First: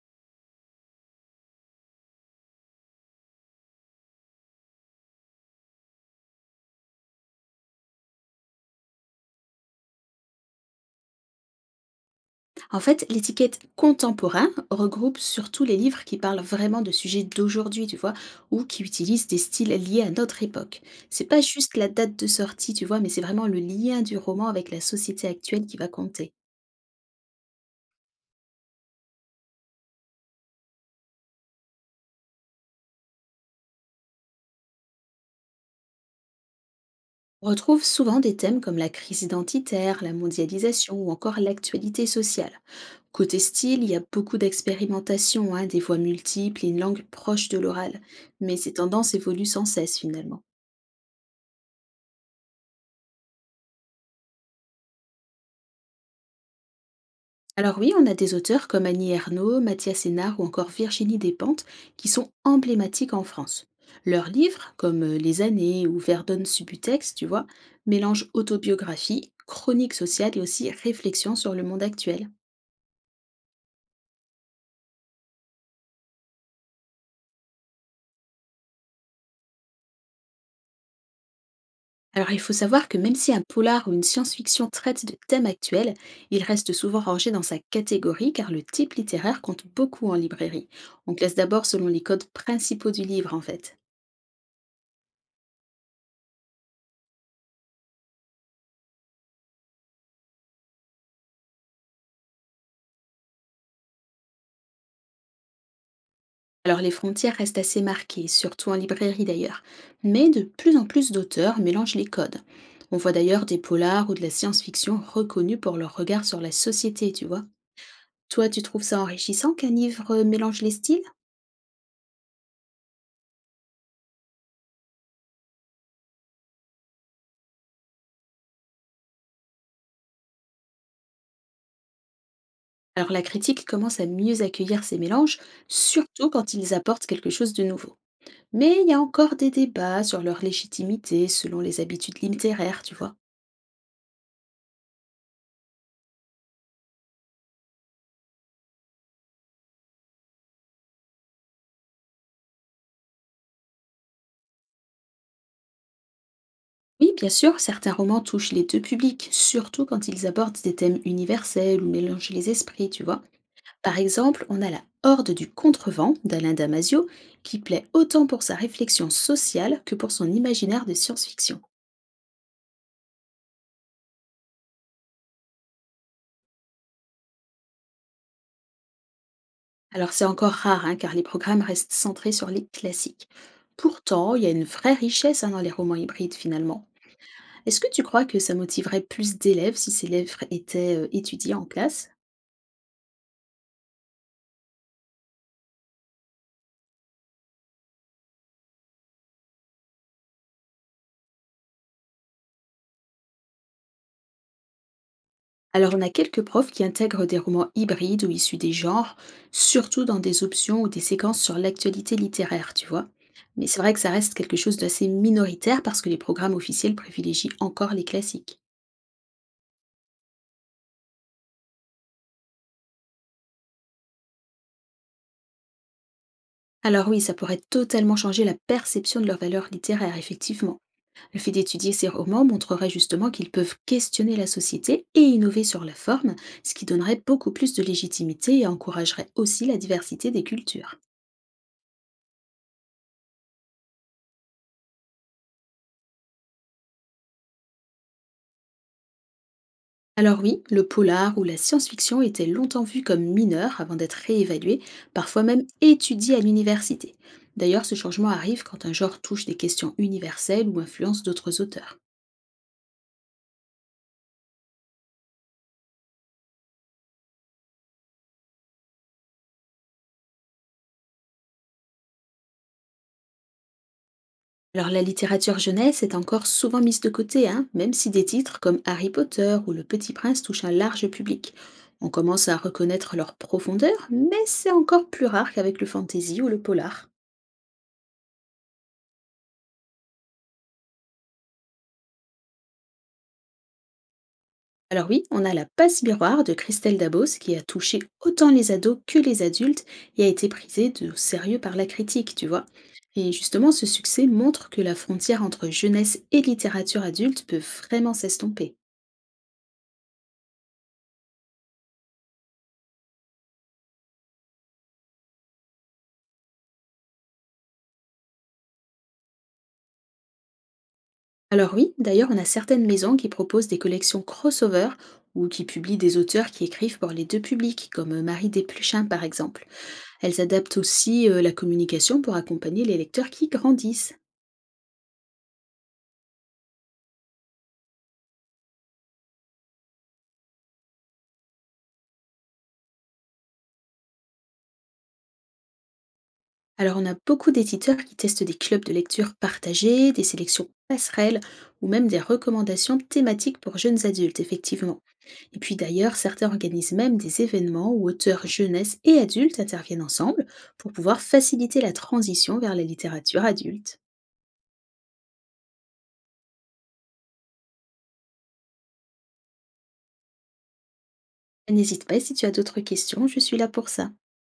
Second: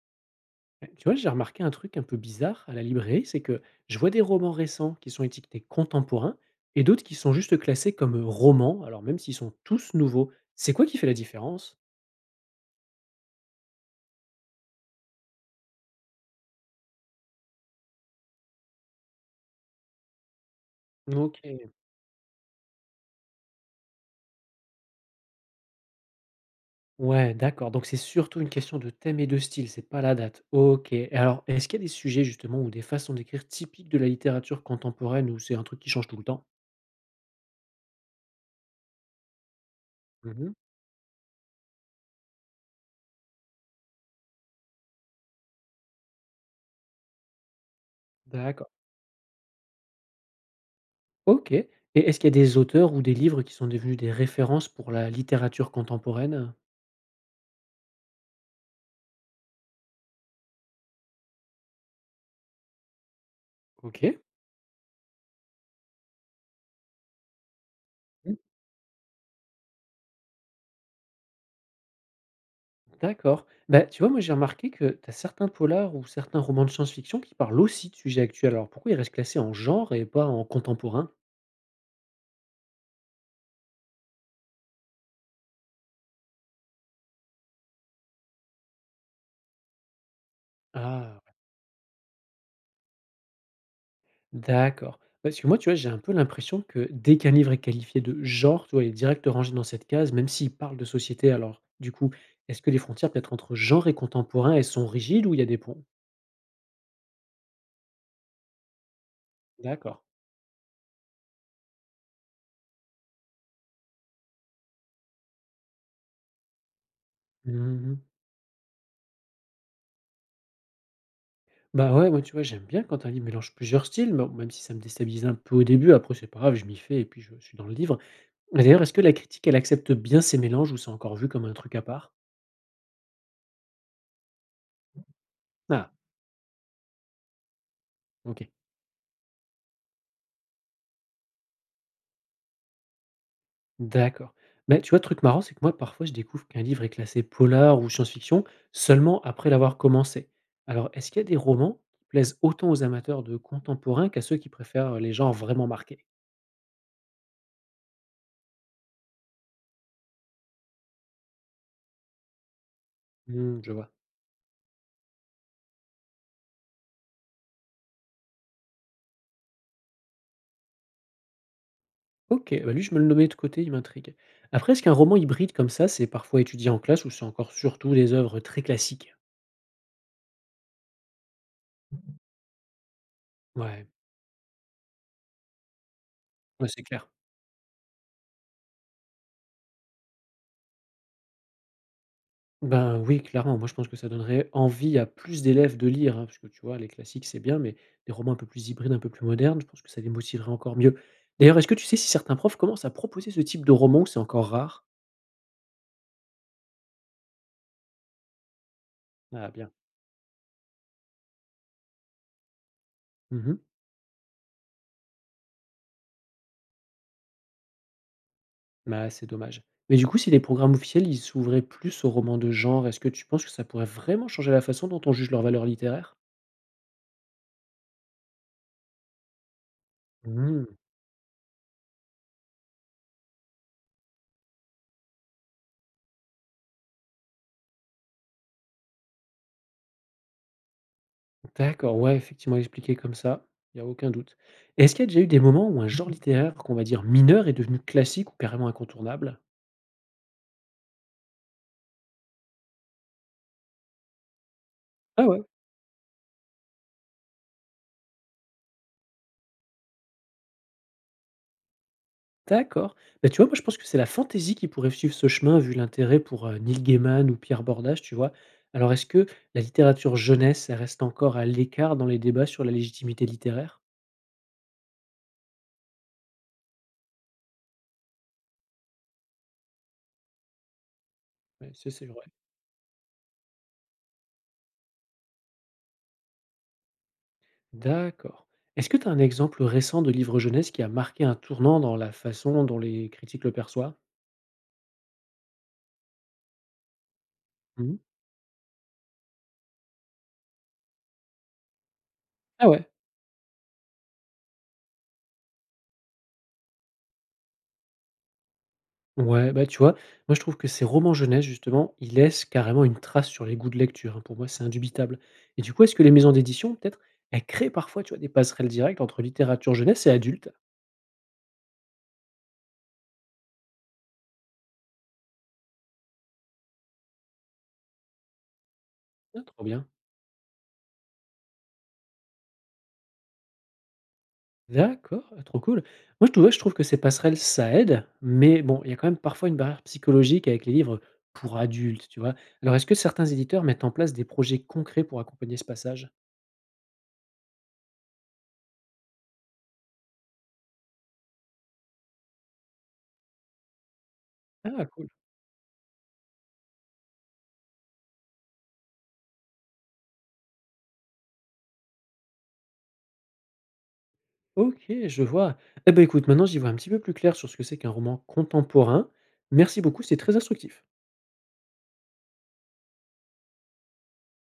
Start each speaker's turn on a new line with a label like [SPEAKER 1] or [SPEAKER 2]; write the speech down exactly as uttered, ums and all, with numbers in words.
[SPEAKER 1] Ouais, tu vois, j'ai remarqué un truc un peu bizarre à la librairie, c'est que je vois des romans récents qui sont étiquetés contemporains et d'autres qui sont juste classés comme euh, romans, alors même s'ils sont tous nouveaux. C'est quoi qui fait la différence?
[SPEAKER 2] En fait, l'étiquette contemporain regroupe surtout les livres qui parlent vraiment de sujets d'aujourd'hui, tu vois, ou qui utilisent des styles liés à notre époque. C'est
[SPEAKER 1] Ok.
[SPEAKER 2] pas juste la date de sortie, tu vois, mais c'est vraiment le lien du roman avec la société actuelle qui va compter.
[SPEAKER 1] Ouais, d'accord. Donc c'est surtout une question de thème et de style, c'est pas la date. Ok. Et alors, est-ce qu'il y a des sujets justement ou des façons d'écrire typiques de la littérature contemporaine ou c'est un truc qui change tout le temps?
[SPEAKER 2] On retrouve souvent des thèmes comme la crise identitaire, la
[SPEAKER 1] Mhm.
[SPEAKER 2] mondialisation ou encore l'actualité sociale. Côté style, il y a beaucoup d'expérimentations, hein, des voix multiples et une langue proche de l'oral, mais
[SPEAKER 1] D'accord.
[SPEAKER 2] ces tendances évoluent sans cesse finalement.
[SPEAKER 1] Ok. Et est-ce qu'il y a des auteurs ou des livres qui sont devenus des références pour la littérature contemporaine?
[SPEAKER 2] Alors oui, on a des auteurs comme Annie Ernaux, Mathias Sénard ou encore Virginie Despentes qui sont emblématiques en France.
[SPEAKER 1] Ok.
[SPEAKER 2] Leurs livres, comme euh, Les années ou Verdun Subutex, tu vois, mélangent autobiographie, chronique sociale et aussi réflexion sur le monde actuel.
[SPEAKER 1] D'accord. Bah, tu vois, moi, j'ai remarqué que tu as certains polars ou certains romans de science-fiction qui parlent aussi de sujets actuels. Alors, pourquoi ils restent classés en genre et pas en contemporain?
[SPEAKER 2] Alors il faut savoir que même si un polar ou une science-fiction traite de thèmes actuels, il reste souvent rangé dans sa catégorie car le type littéraire compte beaucoup en librairie.
[SPEAKER 1] Ah,
[SPEAKER 2] On
[SPEAKER 1] ouais.
[SPEAKER 2] classe d'abord selon les codes principaux du livre en fait.
[SPEAKER 1] D'accord. Parce que moi, tu vois, j'ai un peu l'impression que dès qu'un livre est qualifié de genre, tu vois, il est direct rangé dans cette case, même s'il parle de société. Alors, du coup, est-ce que les frontières peut-être entre genre et contemporain, elles sont rigides ou il y a des ponts?
[SPEAKER 2] Alors les frontières restent assez marquées, surtout en librairie d'ailleurs,
[SPEAKER 1] D'accord.
[SPEAKER 2] mais de plus en plus d'auteurs mélangent les codes. On voit d'ailleurs des polars ou de la science-fiction reconnus pour leur regard sur la société, tu vois.
[SPEAKER 1] Mhm.
[SPEAKER 2] Toi, tu trouves ça enrichissant qu'un livre euh, mélange les styles?
[SPEAKER 1] Bah ouais, moi, tu vois, j'aime bien quand un livre mélange plusieurs styles, bon, même si ça me déstabilise un peu au début. Après, c'est pas grave, je m'y fais et puis je suis dans le livre. Mais d'ailleurs, est-ce que la critique, elle accepte bien ces mélanges ou c'est encore vu comme un truc à part?
[SPEAKER 2] Alors la critique commence à mieux accueillir ces mélanges,
[SPEAKER 1] Ah,
[SPEAKER 2] surtout quand ils apportent quelque chose de nouveau.
[SPEAKER 1] OK.
[SPEAKER 2] Mais il y a encore des débats sur leur légitimité selon les habitudes littéraires, tu vois.
[SPEAKER 1] D'accord. Mais tu vois, truc marrant, c'est que moi, parfois, je découvre qu'un livre est classé polar ou science-fiction seulement après l'avoir commencé. Alors, est-ce qu'il y a des romans qui plaisent autant aux amateurs de contemporains qu'à ceux qui préfèrent les genres vraiment marqués?
[SPEAKER 2] Oui, bien sûr, certains romans touchent les deux publics, surtout quand ils abordent des thèmes universels ou mélangent les esprits, tu vois.
[SPEAKER 1] Hmm, je vois.
[SPEAKER 2] Par exemple, on a La Horde du Contrevent d'Alain Damasio, qui plaît autant pour sa réflexion sociale que pour son imaginaire de science-fiction.
[SPEAKER 1] OK, bah lui, je me le nommais de côté, il m'intrigue. Après, est-ce qu'un roman hybride comme ça, c'est parfois étudié en classe ou c'est encore surtout des œuvres très classiques?
[SPEAKER 2] Alors c'est encore rare, hein, car les programmes restent centrés sur les classiques.
[SPEAKER 1] Ouais,
[SPEAKER 2] Pourtant, il y a une vraie richesse hein, dans les romans hybrides
[SPEAKER 1] ouais, c'est
[SPEAKER 2] finalement.
[SPEAKER 1] clair.
[SPEAKER 2] Est-ce que tu crois que ça motiverait plus d'élèves si ces livres étaient euh, étudiés en classe?
[SPEAKER 1] Ben oui, clairement. Moi, je pense que ça donnerait envie à plus d'élèves de lire, hein, parce que tu vois, les classiques, c'est bien, mais des romans un peu plus hybrides, un peu plus modernes, je pense que ça les motiverait encore mieux. D'ailleurs, est-ce que tu sais si certains profs commencent à proposer ce type de roman ou c'est encore rare?
[SPEAKER 2] Alors, on a quelques profs qui intègrent des romans hybrides ou issus des genres,
[SPEAKER 1] Ah bien.
[SPEAKER 2] surtout dans des options ou des séquences sur l'actualité littéraire, tu vois.
[SPEAKER 1] Mhm.
[SPEAKER 2] Mais c'est vrai que ça reste quelque chose d'assez minoritaire parce que les programmes officiels privilégient encore les classiques.
[SPEAKER 1] Bah, c'est dommage. Mais du coup, si les programmes officiels, ils s'ouvraient plus aux romans de genre, est-ce que tu penses que ça pourrait vraiment changer la façon dont on juge leur valeur littéraire?
[SPEAKER 2] Alors oui, ça pourrait totalement changer la perception de leur valeur littéraire,
[SPEAKER 1] Hmm,
[SPEAKER 2] effectivement. Le fait d'étudier ces romans montrerait justement qu'ils peuvent questionner la société et innover sur la forme, ce qui donnerait beaucoup plus de légitimité et encouragerait aussi la diversité des cultures.
[SPEAKER 1] d'accord, ouais, effectivement, expliqué comme ça, il n'y a aucun doute. Est-ce qu'il y a déjà eu des moments où un genre littéraire qu'on va dire mineur est devenu classique ou carrément incontournable?
[SPEAKER 2] Alors oui, le polar ou la science-fiction était longtemps vu comme mineur avant d'être réévalué,
[SPEAKER 1] Ah ouais,
[SPEAKER 2] parfois même étudié à l'université. D'ailleurs, ce changement arrive quand un genre touche des questions universelles ou influence d'autres auteurs.
[SPEAKER 1] d'accord. Bah, tu vois, moi, je pense que c'est la fantaisie qui pourrait suivre ce chemin vu l'intérêt pour, heu, Neil Gaiman ou Pierre Bordage, tu vois? Alors est-ce que la littérature jeunesse, elle reste encore à l'écart dans les débats sur la légitimité littéraire?
[SPEAKER 2] Alors la littérature jeunesse est encore souvent mise de côté, hein, même si des titres comme Harry Potter ou Le Petit Prince touchent un large public.
[SPEAKER 1] Ouais, ça, c'est
[SPEAKER 2] On
[SPEAKER 1] vrai.
[SPEAKER 2] commence à reconnaître leur profondeur, mais c'est encore plus rare qu'avec le fantasy ou le polar.
[SPEAKER 1] D'accord. Est-ce que tu as un exemple récent de livre jeunesse qui a marqué un tournant dans la façon dont les critiques le perçoivent?
[SPEAKER 2] Alors oui, on a la passe miroir de Christelle Dabos qui a
[SPEAKER 1] Mmh.
[SPEAKER 2] touché autant les ados que les adultes et a été prisée de sérieux par la critique, tu vois.
[SPEAKER 1] Ah ouais.
[SPEAKER 2] Et justement, ce succès montre que la frontière entre jeunesse et littérature adulte peut vraiment s'estomper.
[SPEAKER 1] Ouais, bah, tu vois, moi je trouve que ces romans jeunesse justement, ils laissent carrément une trace sur les goûts de lecture, hein. Pour moi, c'est indubitable et du coup, est-ce que les maisons d'édition peut-être, elles créent parfois, tu vois, des passerelles directes entre littérature jeunesse et adulte?
[SPEAKER 2] Alors oui, d'ailleurs, on a certaines maisons qui proposent des collections crossover ou qui publient des auteurs qui écrivent pour les deux publics, comme euh, Marie Desplechin par
[SPEAKER 1] Ah, trop
[SPEAKER 2] exemple.
[SPEAKER 1] bien.
[SPEAKER 2] Elles adaptent aussi euh, la communication pour accompagner les lecteurs qui grandissent.
[SPEAKER 1] D'accord, ah, trop cool. Moi je trouve ouais, je trouve que ces passerelles, ça aide, mais bon, il y a quand même parfois une barrière psychologique avec les livres pour adultes, tu vois? Alors est-ce que certains éditeurs mettent en place des projets concrets pour accompagner ce passage?
[SPEAKER 2] Alors, on a beaucoup d'éditeurs qui testent des clubs de lecture partagés, des sélections passerelles ou même des recommandations thématiques pour jeunes adultes,
[SPEAKER 1] Ah
[SPEAKER 2] effectivement.
[SPEAKER 1] cool.
[SPEAKER 2] Et puis d'ailleurs, certains organisent même des événements où auteurs jeunesse et adultes interviennent ensemble pour pouvoir faciliter la transition vers la littérature adulte.
[SPEAKER 1] OK, je vois. Eh ben écoute, maintenant j'y vois un petit peu plus clair sur ce que c'est qu'un roman contemporain. Merci beaucoup, c'est très instructif.
[SPEAKER 2] N'hésite pas si tu as d'autres questions, je suis là pour ça.